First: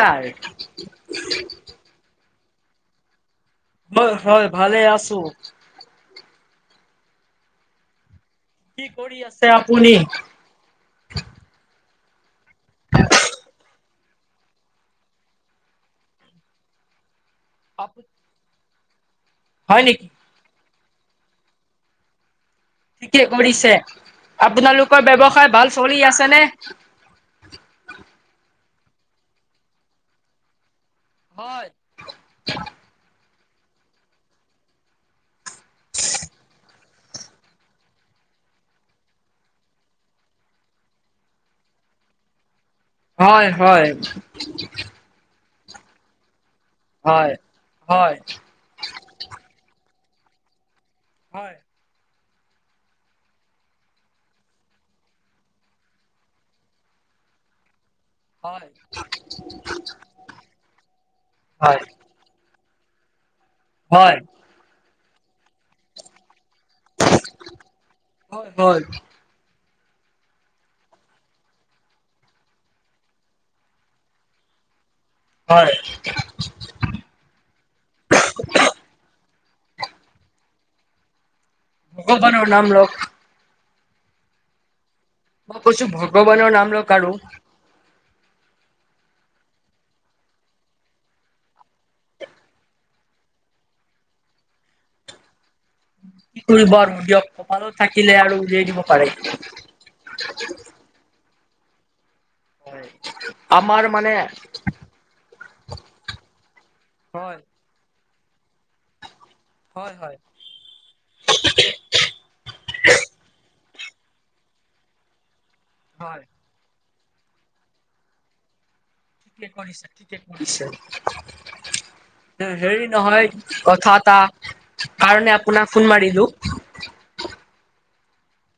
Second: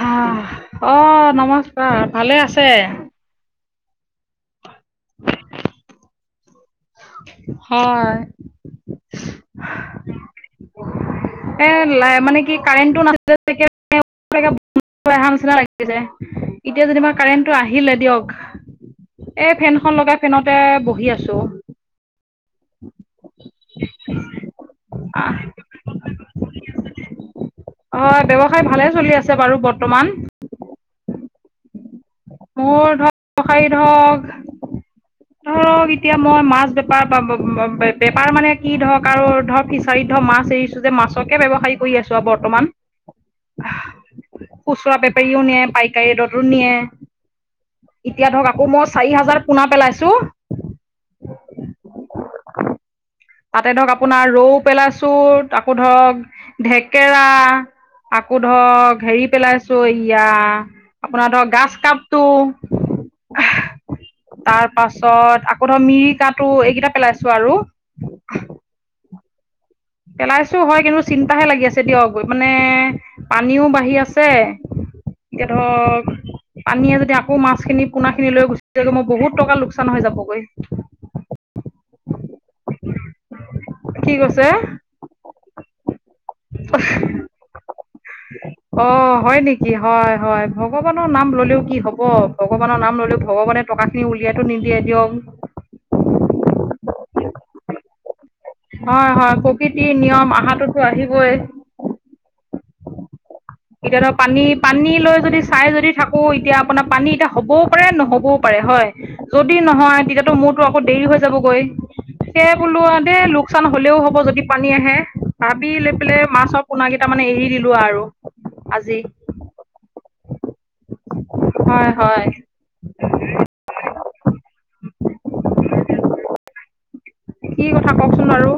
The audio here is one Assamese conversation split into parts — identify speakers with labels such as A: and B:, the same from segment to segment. A: হা, অ নমস্কাৰ ভালে আছে।
B: হয় হয় ভালে আছো।
A: হয়।
B: কি কৰি আছে আপুনি।
A: এ মানে কি কাৰেণ্টটো নাছিল [unintelligible] এহা নিচিনা লাগিছে, এতিয়া যেনিবা কাৰেণ্ট, টো আহিলে দিয়ক এই
B: হয়
A: ফেনখন
B: নেকি?
A: লগাই ফেনতে বহি আছো।
B: ঠিকে কৰিছে আপোনালোকৰ ব্যৱসায় ভাল চলি আছে নে।
A: হয় ব্যৱসায় ভালে চলি আছে বাৰু বৰ্তমান।
B: হয়।
A: মোৰ ধৰক ব্যৱসায়ী হওক ধৰক এতিয়া মই মাছ বে [unintelligible] বেপাৰ মানে কি ধৰক আৰু ধৰ ফিচাৰীত ধৰক মাছ এৰিছো যে মাছকে ব্যৱসায়িক, শুই আছো আও বৰ্তমান।
B: হয় হয়।
A: খুচুৰা বেপাৰীও নিয়ে পাইকাৰী ৰেদতো নিয়ে।
B: হয় হয়।
A: এতিয়া ধৰক আকৌ মই চাৰি হাজাৰ পোনা পেলাইছো।
B: [inaudible]
A: তাতে ধৰক আপোনাৰ ৰৌ পেলাইছো আকৌ ধৰক ঢেকেৰা আকৌ ধৰক হেৰি পেলাইছো ইয়া বা ধৰক গাছ
B: হয়
A: কাপটো
B: হয়।
A: তাৰ পাছত আকৌ ধৰক মিৰিকাটো এইকেইটা পেলাইছো আৰু
B: হয় হয়।
A: পেলাইছো হয় কিন্তু চিন্তাহে লাগি আছে দিয়ক মানে পানীও বাঢ়ি আছে এতিয়া
B: হয়
A: ধৰক, পানীয়ে যদি আকৌ মাছখিনি পোনা খিনি লৈ গুচি যায়গৈ মই বহুত টকা লোকচান হৈ যাবগৈ।
B: ভগৱানৰ নাম লওক,
A: কি কৈছে।
B: মই কৈছো ভগৱানৰ নাম লওক আৰু
A: অ হয় নেকি হয় হয় ভগৱানৰ নাম ললেও কি হব। ভগৱানৰ নাম ললেও ভগৱানে টকাখিনি উলিয়াইতো নিদিয়ে দিয়ক।
B: কি কৰিব আৰু দিয়ক কপালো থাকিলে আৰু উলিয়াই দিব পাৰে।
A: হয় -হয় প্ৰকৃতিৰ নিয়ম আহাটোতো আহিবই।
B: হয় [unintelligible]
A: এতিয়া ধৰা
B: মানে
A: পানী -পানী লৈ যদি চাই যদি থাকো এতিয়া আপোনাৰ পানী এতিয়া
B: হয়
A: হ'ব পাৰে নহবও পাৰে হয়, যদি
B: হয়
A: নহয়
B: হয়
A: তেতিয়াতো মোৰ ৰটো আকৌ দেৰি হৈ যাবগৈ সেয়ে বোলো দে লোকচান হ'লেও হ'ব যদি পানী আহে। ভাবি লৈ পেলে
B: হয়।
A: মাছৰ পোনা কেইটামান এ এৰি দিলোঁ আৰু আজি।
B: ঠিকে কৰিছা - ঠিকে কৰিছা।
A: হয় -হয়।
B: হেৰি নহয় কথা এটা কাৰণে আপোনাক ফোন মাৰিলো।
A: কি কথা কওকচোন বাৰু?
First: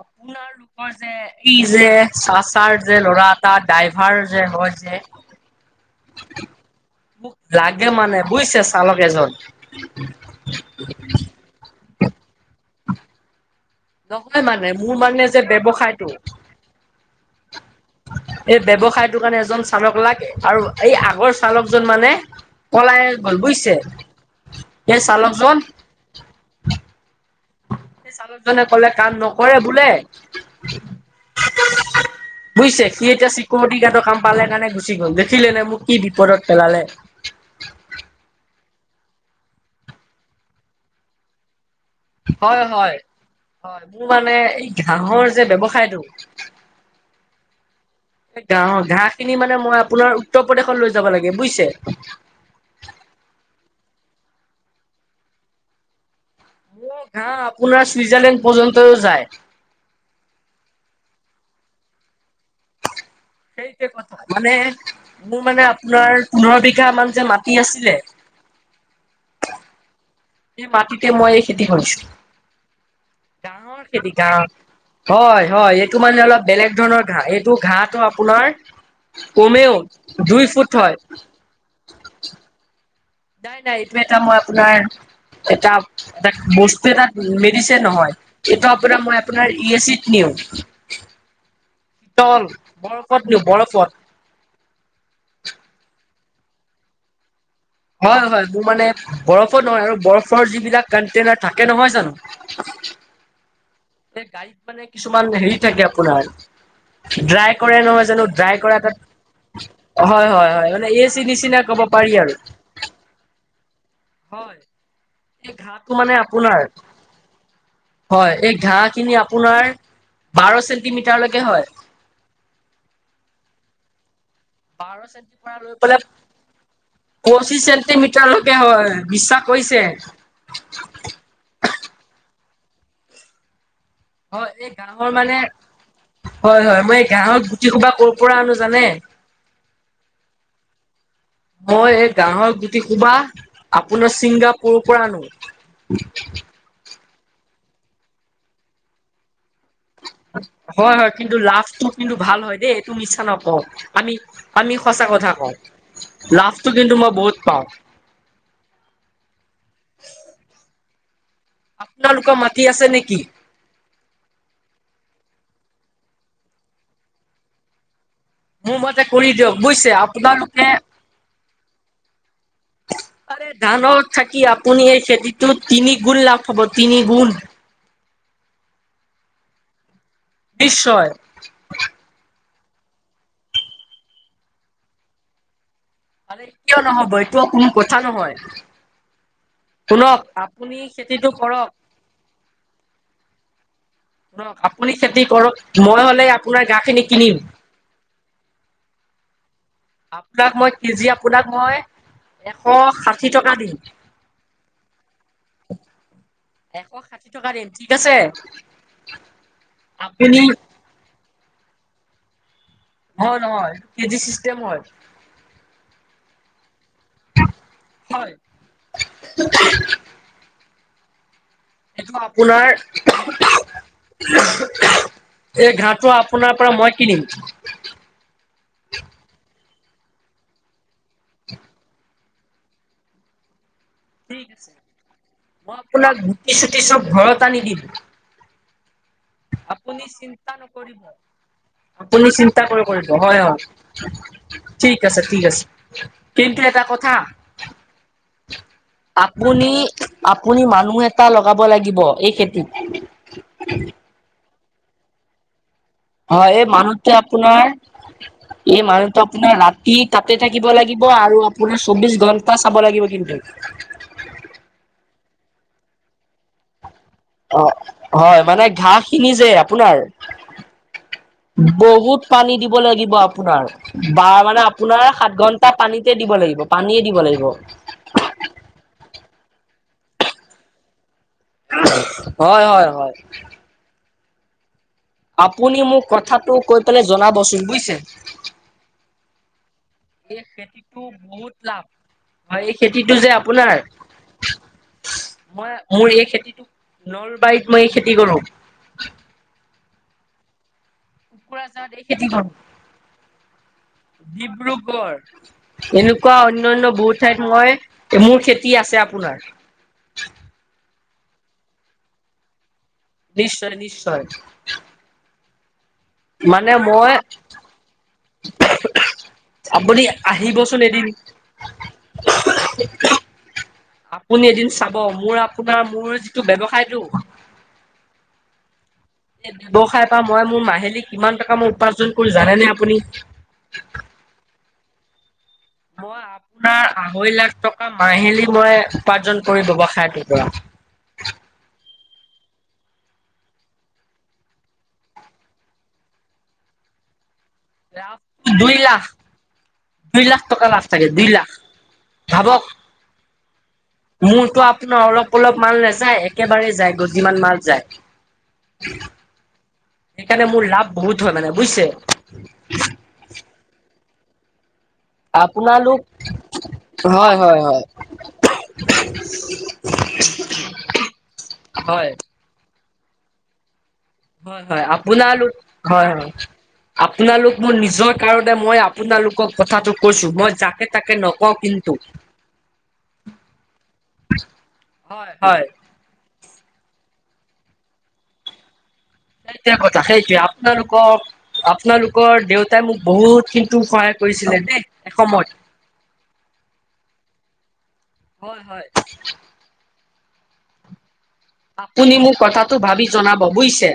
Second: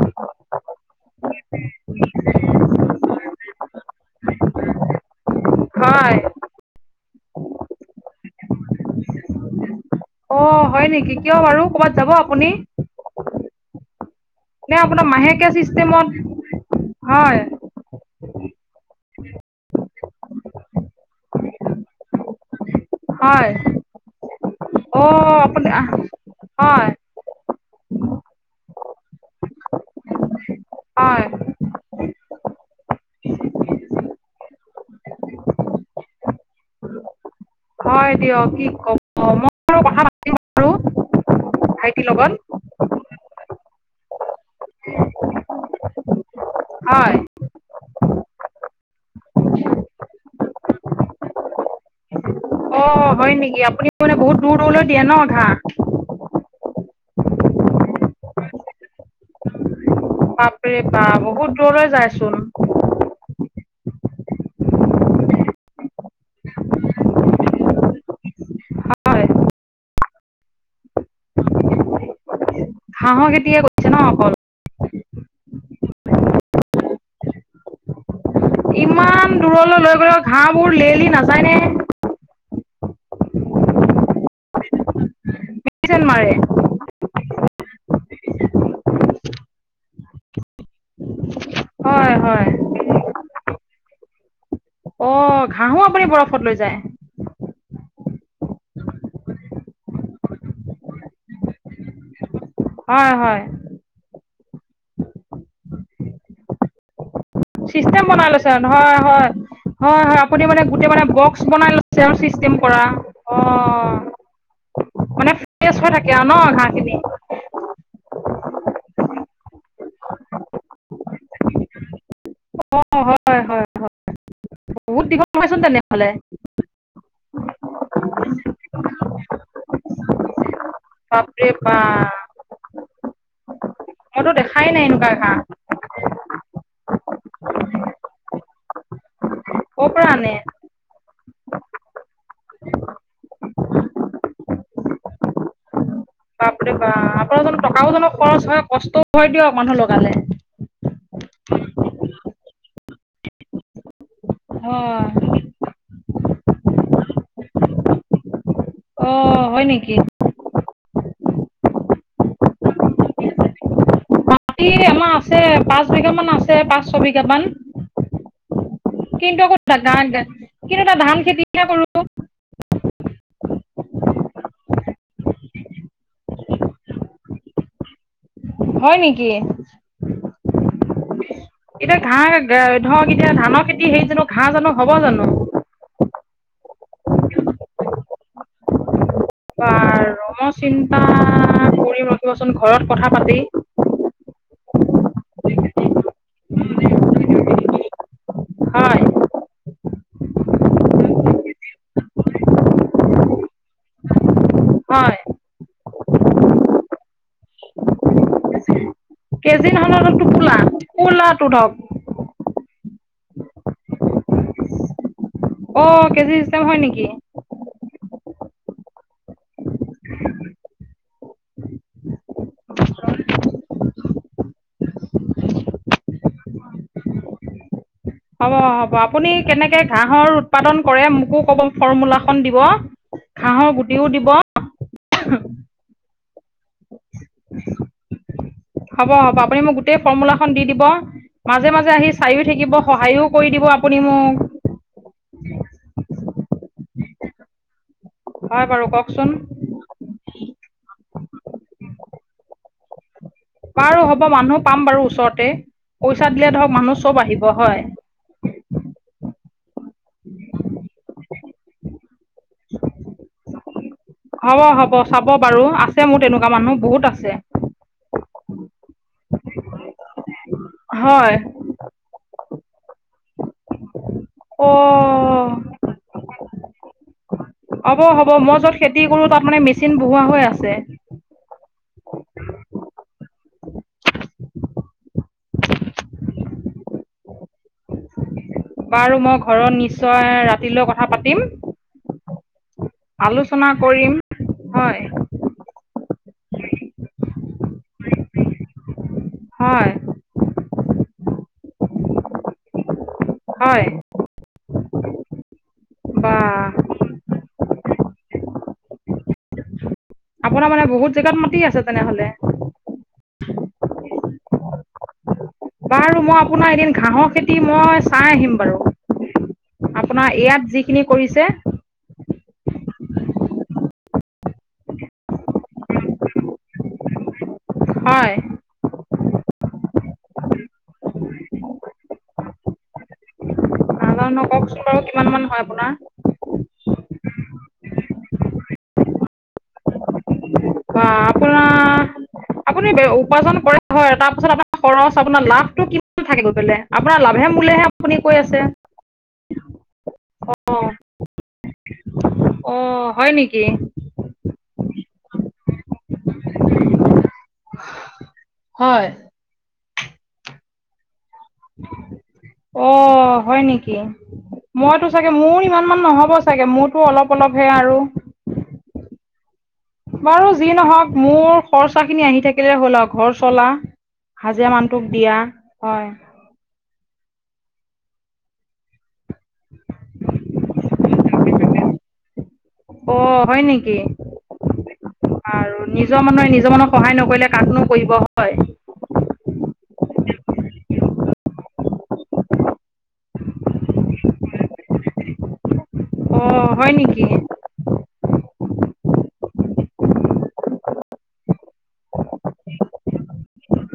B: আপোনাৰলোকৰ যে ই যে চা- চাৰ যে ল'ৰা এটা ড্ৰাইভাৰ যে হয় যে
A: হয়।
B: লাগে মানে বুইছে চালক এজন।
A: অ, হয় নেকি কিয় বাৰু ক'বাত যাব আপুনি?
B: নহয় মান
A: নে আপোনাৰ মাহেকীয়া চিষ্টেমত হয়।
B: এই ব্যৱসায়টোৰ কাৰণে এজন চালক লাগে আৰু এই আগৰ চালকজন মানে পলায়ে গল
A: হয়
B: বুইছে
A: অ
B: সেই চালকজন?
A: আপুনি হয়।
B: এ চালকজনে কলে কাম নকৰে বোলে
A: হয়
B: বুইছে সি এতিয়া চিকৰিটি গাৰ্ডৰ কাম পালে কাৰণে গুচি গ'ল দেখিলেনে মোক কি বিপদত পেলালে?
A: হয় দিয়ক কি ক'ব মই [unintelligible] কথা পাতিম আৰু ভাই
B: হয়- হয়-হয় মোৰ মানে ঘাঁহৰ যে ব্যৱসায়টো
A: হয়
B: এই গাহৰ ঘাঁহ খিনি মানে মই আপোনাৰ উত্তৰ প্ৰদেশত লৈ যাব লাগে বুইছে?
A: অ, হয় নেকি আপুনি মানে বহুত দূৰ - দুৰলে দিয়ে ন' ঘাঁহ?
B: মোৰ ঘাঁহ আপোনাৰ চুইজাৰলেণ্ড পৰ্যন্তও যায়।
A: বাপৰে- বাপ বহুত দূৰলে যায়চোন।
B: সেইটোৱে কথা মানে মোৰ মানে আপোনাৰ পোন্ধৰ বিঘা মান যে মাটি আছিলে
A: হয়
B: এই মাটিতে মই খেতি কৰিছোঁ
A: ঘাঁহৰ খেতিয়ে
B: গাঁৱৰ
A: কৰিছে ন
B: খেতি
A: অকল
B: গাওঁ হয় -হয় এইটো মানে অলপ বেলেগ ধৰণৰ ঘাঁহ এইটো ঘাঁহটো আপোনাৰ
A: ইমান
B: কমেও
A: দূৰলৈ লৈ গলেও
B: দুই ফুট
A: ঘাঁহবোৰ
B: হয়
A: লেৰেলি নাযায়নে?
B: দাই -নাই এইটো এটা মই আপোনাৰ এটা
A: মেডিচিন
B: -এটা
A: মাৰে
B: বস্তু এটা মেডিচে নহয়, এইটো আপোনাৰ মই আপোনাৰ ই এ চিত নিও।
A: হয়
B: তল
A: হয়
B: বৰফত নিওঁ বৰফত।
A: অ, ঘাহো আপুনি বৰফত লৈ যায়।
B: হয় -হয় মোৰ মানে বৰফো নহয় আৰু বৰফৰ যিবিলাক কনটেইনাৰ থাকে নহয় জানো
A: হয়- হয়।
B: এই গাড়ীত মানে কিছুমান হেৰি থাকে আপোনাৰ ড্ৰাইভ
A: চিষ্টেম বনাই লৈছে [unintelligible] হয়- হয়। হয় -হয় আপুনি মানে
B: হয়
A: গোটেই
B: এ
A: মানে
B: চি
A: বক্স
B: নিচিনা
A: বনাই
B: ক'ব
A: লৈছে
B: পাৰি
A: আৰু চিষ্টেম কৰা অ।
B: হয়
A: মানে
B: এই
A: ফ্ৰেছ
B: ঘাঁহটো
A: হৈ থাকে
B: মানে
A: আৰু ন
B: আপোনাৰ
A: ঘাঁহখিনি
B: হয়, এই ঘাঁহ খিনি আপোনাৰ বাৰ চেন্টিমিটাৰলৈকে হয়।
A: অ, হয়। হয়
B: বাৰ [unintelligible]
A: বহুত দীঘল নহয় চোন তেনেহ'লে?
B: পঁচিছ চেণ্টিমিটাৰলৈকে হয় বিশ্বাস কৰিছে?
A: বাপৰে - বা মইতো
B: হয় এই
A: দেখাই নাই
B: গাঁৱৰ
A: এনেকুৱা
B: মানে
A: ঘাঁহ।
B: হয়- হয় মই এই গাহৰ গুটি সোপা ক'ৰ পৰা আনো জানে?
A: কৰ পৰা আনে?
B: মই এই গাঁৱৰ গুটি সোপা আপোনাৰ ছিংগাপুৰৰ পৰা আনো। উ [unintelligible]
A: বাপৰে বাপ, আপোনালোকৰ টকাও জনক খৰচ হয় কষ্টও হয় দিয়ক মানুহ লগালে।
B: হয়- হয়। কিন্তু লাভটো কিন্তু ভাল হয় দেই এইটো মিছা নকওঁ। আমি আমি সঁচা
A: হয়
B: কথা কওঁ, লাভটো কিন্তু মই বহুত পাওঁ।
A: অ হয় নেকি?
B: [inaudible] আপোনালোকৰ মাটি আছে নেকি?
A: মাটি আমাৰ আছে। পাঁচ বিঘা মান আছে, পাঁচ ছ বিঘা মান।
B: মোৰ মতে কৰি
A: কিন্তু
B: দিয়ক
A: আকৌ
B: বুজিছে আপোনালোকে
A: কিন্তু এটা ধান খেতিহে কৰো।
B: ধানত থাকি আপুনি এই খেতিটো তিনি গুণ লাভ হ'ব, তিনি গুণ।
A: হয় নেকি?
B: নিশ্চয়।
A: এতিয়া ঘাঁহ ধৰক এতিয়া ধানৰ খেতি হেই জানো ঘাঁহ জানো হ'ব জানো?
B: আৰে কিয় নহ'ব, এইটো কোনো কথা নহয়।
A: বাৰু
B: শুনক
A: মই
B: আপুনি
A: চিন্তা
B: খেতিটো কৰক
A: কৰিম ৰখিবচোন ঘৰত কথা পাতি।
B: আপুনি খেতি কৰক, মই হলে আপোনাৰ ঘাঁহ খিনি কিনিম।
A: হয়
B: [inaudible] আপোনাক মই কেজি আপোনাক মই এশ ষাঠি টকা দিম।
A: হয়।
B: এশ ষাঠি টকা দিম ঠিক আছে।
A: কেজি নহয় নহয় অকল
B: আপুনি
A: টোপোলা, টোপোলাটো ধৰক।
B: হয় নহয়, কেজি চিষ্টেম হয়।
A: অ' কেজি চিষ্টেম হয় নেকি?
B: হয়। এইটো আপোনাৰ এই ঘাঁহটো আপোনাৰ পৰা মই কিনিম।
A: হ'ব হ'ব, আপুনি কেনেকে ঘাঁহৰ উৎপাদন কৰে মোকো কব, ফৰ্মূলা খন দিব।
B: উ [unintelligible]
A: ঘাহৰ গুটিও দিব-
B: ঠিক আছে। মই আপোনাক গুটি চুটি চব ঘৰত আনি দিম।
A: হ'ব হ'ব আপুনি মোক গোটেই ফৰ্মুলাখন
B: চিন্তা
A: দি দিব।
B: নকৰিব
A: মাজে -মাজে আহি
B: আপুনি
A: চাইও
B: চিন্তা
A: থাকিব
B: কৰিব কৰিব
A: সহায়ো
B: হয়
A: কৰি
B: হয়
A: দিব আপুনি মোক।
B: ঠিক আছে ঠিক আছে কিন্তু এটা কথা।
A: হয় বাৰু কওকচোন
B: আপুনি আপুনি মানুহ এটা লগাব লাগিব এই খেতিত।
A: বাৰু হ'ব মানুহ পাম বাৰু ওচৰতে পইচা
B: হয়
A: দিলে
B: এই
A: ধৰক মানুহ
B: মানুহটোৱে
A: চব আহিব
B: আপোনাৰ
A: হয়।
B: এই মানুহটো আপোনাৰ ৰাতি তাতে থাকিব লাগিব আৰু আপোনাৰ চৌবিশ ঘন্টা চাব লাগিব কিন্তু।
A: হ'ব হ'ব চাব বাৰু আছে মোৰ তেনেকুৱা মানুহ বহুত আছে।
B: অ' হয় মানে ঘাঁহ কিনি যে আপোনাৰ।
A: হয়।
B: বহুত পানী দিব লাগিব আপোনাৰ বা মানে আপোনাৰ সাত
A: অ'
B: ঘণ্টা। পানীতে দিব লাগিব পানীয়ে দিব লাগিব
A: হ'ব হ'ব মই য'ত খেতি কৰোঁ তাত মানে মেচিন বহোৱা হৈ আছে।
B: হয় -হয়- হয় আপুনি মোক কথাটো কৈ পেলাই জনাবচোন বুইছে।
A: বাৰু মই ঘৰত নিশ্চয় ৰাতিলৈ কথা পাতিম।
B: ম এই খেতিটো যে
A: আলোচনা
B: আপোনাৰ
A: কৰিম হয়
B: মই মোৰ এই খেতিটো নলবাৰীত মই এই খেতি কৰো
A: হয়।
B: কোকৰাঝাত এই খেতি কৰো।
A: হয়।
B: ডিব্ৰুগড় এনেকুৱা
A: বা
B: অন্যান্য বহুত ঠাইত মই মোৰ খেতি আছে আপোনাৰ।
A: আপোনাৰ মানে বহুত জেগাত মাতি আছে তেনেহলে।
B: নিশ্চয় - নিশ্চয়।
A: বাৰু মই আপোনাৰ
B: মানে
A: এদিন
B: মই
A: ঘাহৰ খেতি মই চাই আহিম বাৰু।
B: আপুনি
A: আপোনাৰ ইয়াত
B: আহিবচোন
A: যিখিনি
B: এদিন।
A: কৰিছে।
B: [unintelligible] আপুনি এদিন চাব মোৰ আপোনাৰ মোৰ যিটো ব্যৱসায়টো
A: হয়।
B: ব্যৱসায়ৰ পৰা মই মোৰ মাহিলী কিমান টকা মই উপাৰ্জন কৰো জানেনে আপুনি।
A: কওঁকচোন বাৰু কিমান মান হয় আপোনাৰ?
B: মই আপোনাৰ আঢ়ৈ লাখ টকা মাহিলী মই উপাৰ্জন কৰি ব্যৱসায়টোৰ পৰা।
A: বা আপোনাৰ আপুনি উপাৰ্জন কৰে হয় তাৰপিছত আপোনাৰ খৰচ আপোনাৰ লাভটো কিমান থাকে গৈ পেলাই। আপোনাৰ লাভে মূলে হে
B: লাভ
A: আপুনি কৈ আছে।
B: দুই লাখ দুই লাখ টকা লাষ্ট থাকে দুই লাখ ভাবক।
A: অ, হয় নেকি?
B: মোৰতো আপোনাৰ অলপ - অলপ মাল নাযায় একেবাৰেই যায় গৈ যিমান মাল
A: হয়
B: সেইকাৰণে মোৰ লাভ বহুত হয় মানে বুইছে।
A: অ, হয় নেকি মইতো চাগে মোৰ
B: আপোনালোক
A: ইমানমান নহ'ব চাগে মোৰতো অলপ -
B: হয় হয়
A: অলপহে
B: হয়
A: আৰু।
B: [unintelligible]
A: বাৰু যি নহওক মোৰ খৰচা
B: হয়।
A: খিনি আহি থাকিলে হ'ল আৰু ঘৰ চলা।
B: হয় -
A: হাজিৰা
B: হয়,
A: মানুহটোক
B: আপোনা
A: দিয়া
B: লো হয় - হয় আপোনালোক মোৰ নিজৰ কাৰণে মই আপোনালোকক কথাটো কৈছো, মই যাকে তাকে নকওঁ কিন্তু।
A: অ, হয় নেকি
B: হয় হয়
A: আৰু নিজৰ মানুহ নিজৰ মানুক সহায় নকৰিলে কাকনো কৰিব। হয়
B: সেইটোৱে কথা সেইটোৱে আপোনালোকক আপোনালোকৰ দেউতাই মোক বহুত কিন্তু সহায় কৰিছিলে দেই এসময়ত।
A: অ, হয় নেকি?
B: হয় - হয়। আপুনি মোক কথাটো ভাবি জনাব বুইছে?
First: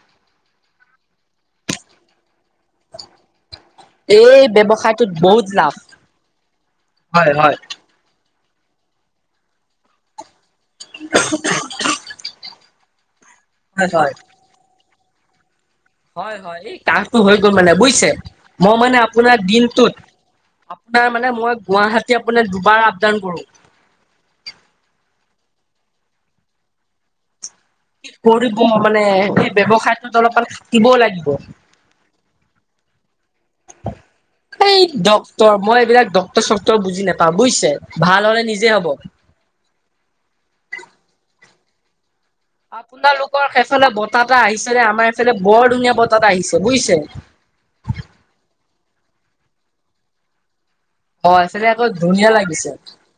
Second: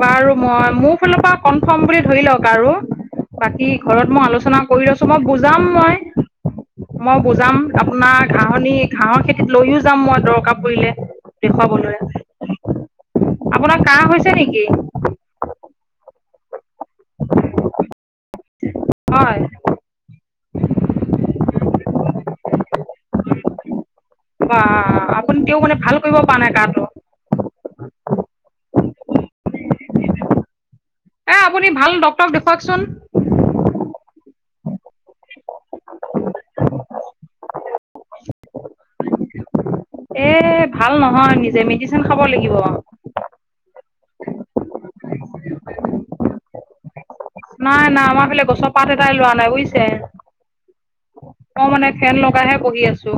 A: বাৰু মই মোৰ ফালৰ পৰা কনফাৰ্ম বুলি ধৰি লওক আৰু। বাকি ঘৰত মই
B: এই
A: আলোচনা কৰি লৈছো,
B: ব্যৱসায়টোত
A: মই
B: বহুত
A: বুজাম
B: লাভ
A: মই। মই
B: হয় হয়
A: বুজাম আপোনাৰ ঘাঁহনি - ঘাঁহৰ খেতিত লৈয়ো যাম মই দৰকাৰ পৰিলে দেখুৱাবলৈ, আপোনাৰ
B: হয়
A: কাহ
B: হয়
A: হৈছে নেকি?
B: হয় - হয় এই কাহটো হৈ গ'ল মানে বুজিছে, মই মানে আপোনাৰ
A: হয়
B: দিনটোত আপোনাৰ মানে মই গুৱাহাটী আপোনাৰ দুবাৰ আপডাউন কৰো।
A: বা, আপুনি তেওঁ মানে ভাল কৰিব পৰা নাই কাহটো।
B: কি কৰিব মানে, এই ব্যৱসায়টোত অলপমান খাকিবও লাগিব।
A: এ আপুনি ভাল ডক্টৰক দেখুৱওকচোন।
B: [inaudible] এই ডক্তৰ মই এইবিলাক ডক্তৰ চক্টৰ বুজি নাপাও বুজিছে, ভাল হ'লে নিজে হ'ব।
A: এ ভাল নহয় নিজে, মেডিচিন খাব লাগিব।
B: আপোনালোকৰ সেইফালে বতাহ এটা আহিছেনে, আমাৰ এইফে বৰ ধুনীয়া বতাহ এটা আহিছে বুজিছে।
A: নাই- নাই আমাৰ ফালে গছৰ পাত এটাই লৰা নাই বুজিছে।
B: অ
A: মই
B: এইফালে আকৌ
A: মানে ফেন
B: ধুনীয়া
A: লগাই হে বহি আছো।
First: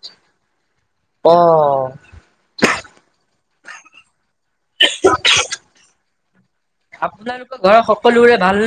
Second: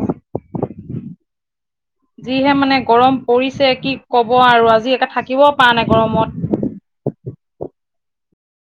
B: অহ'
A: যিহে মানে গৰম পৰিছে কি কব আৰু আজি একে থাকিবও পৰা নাই গৰমত।
B: আপোনালোকৰ ঘৰৰ সকলোৰে ভালনে?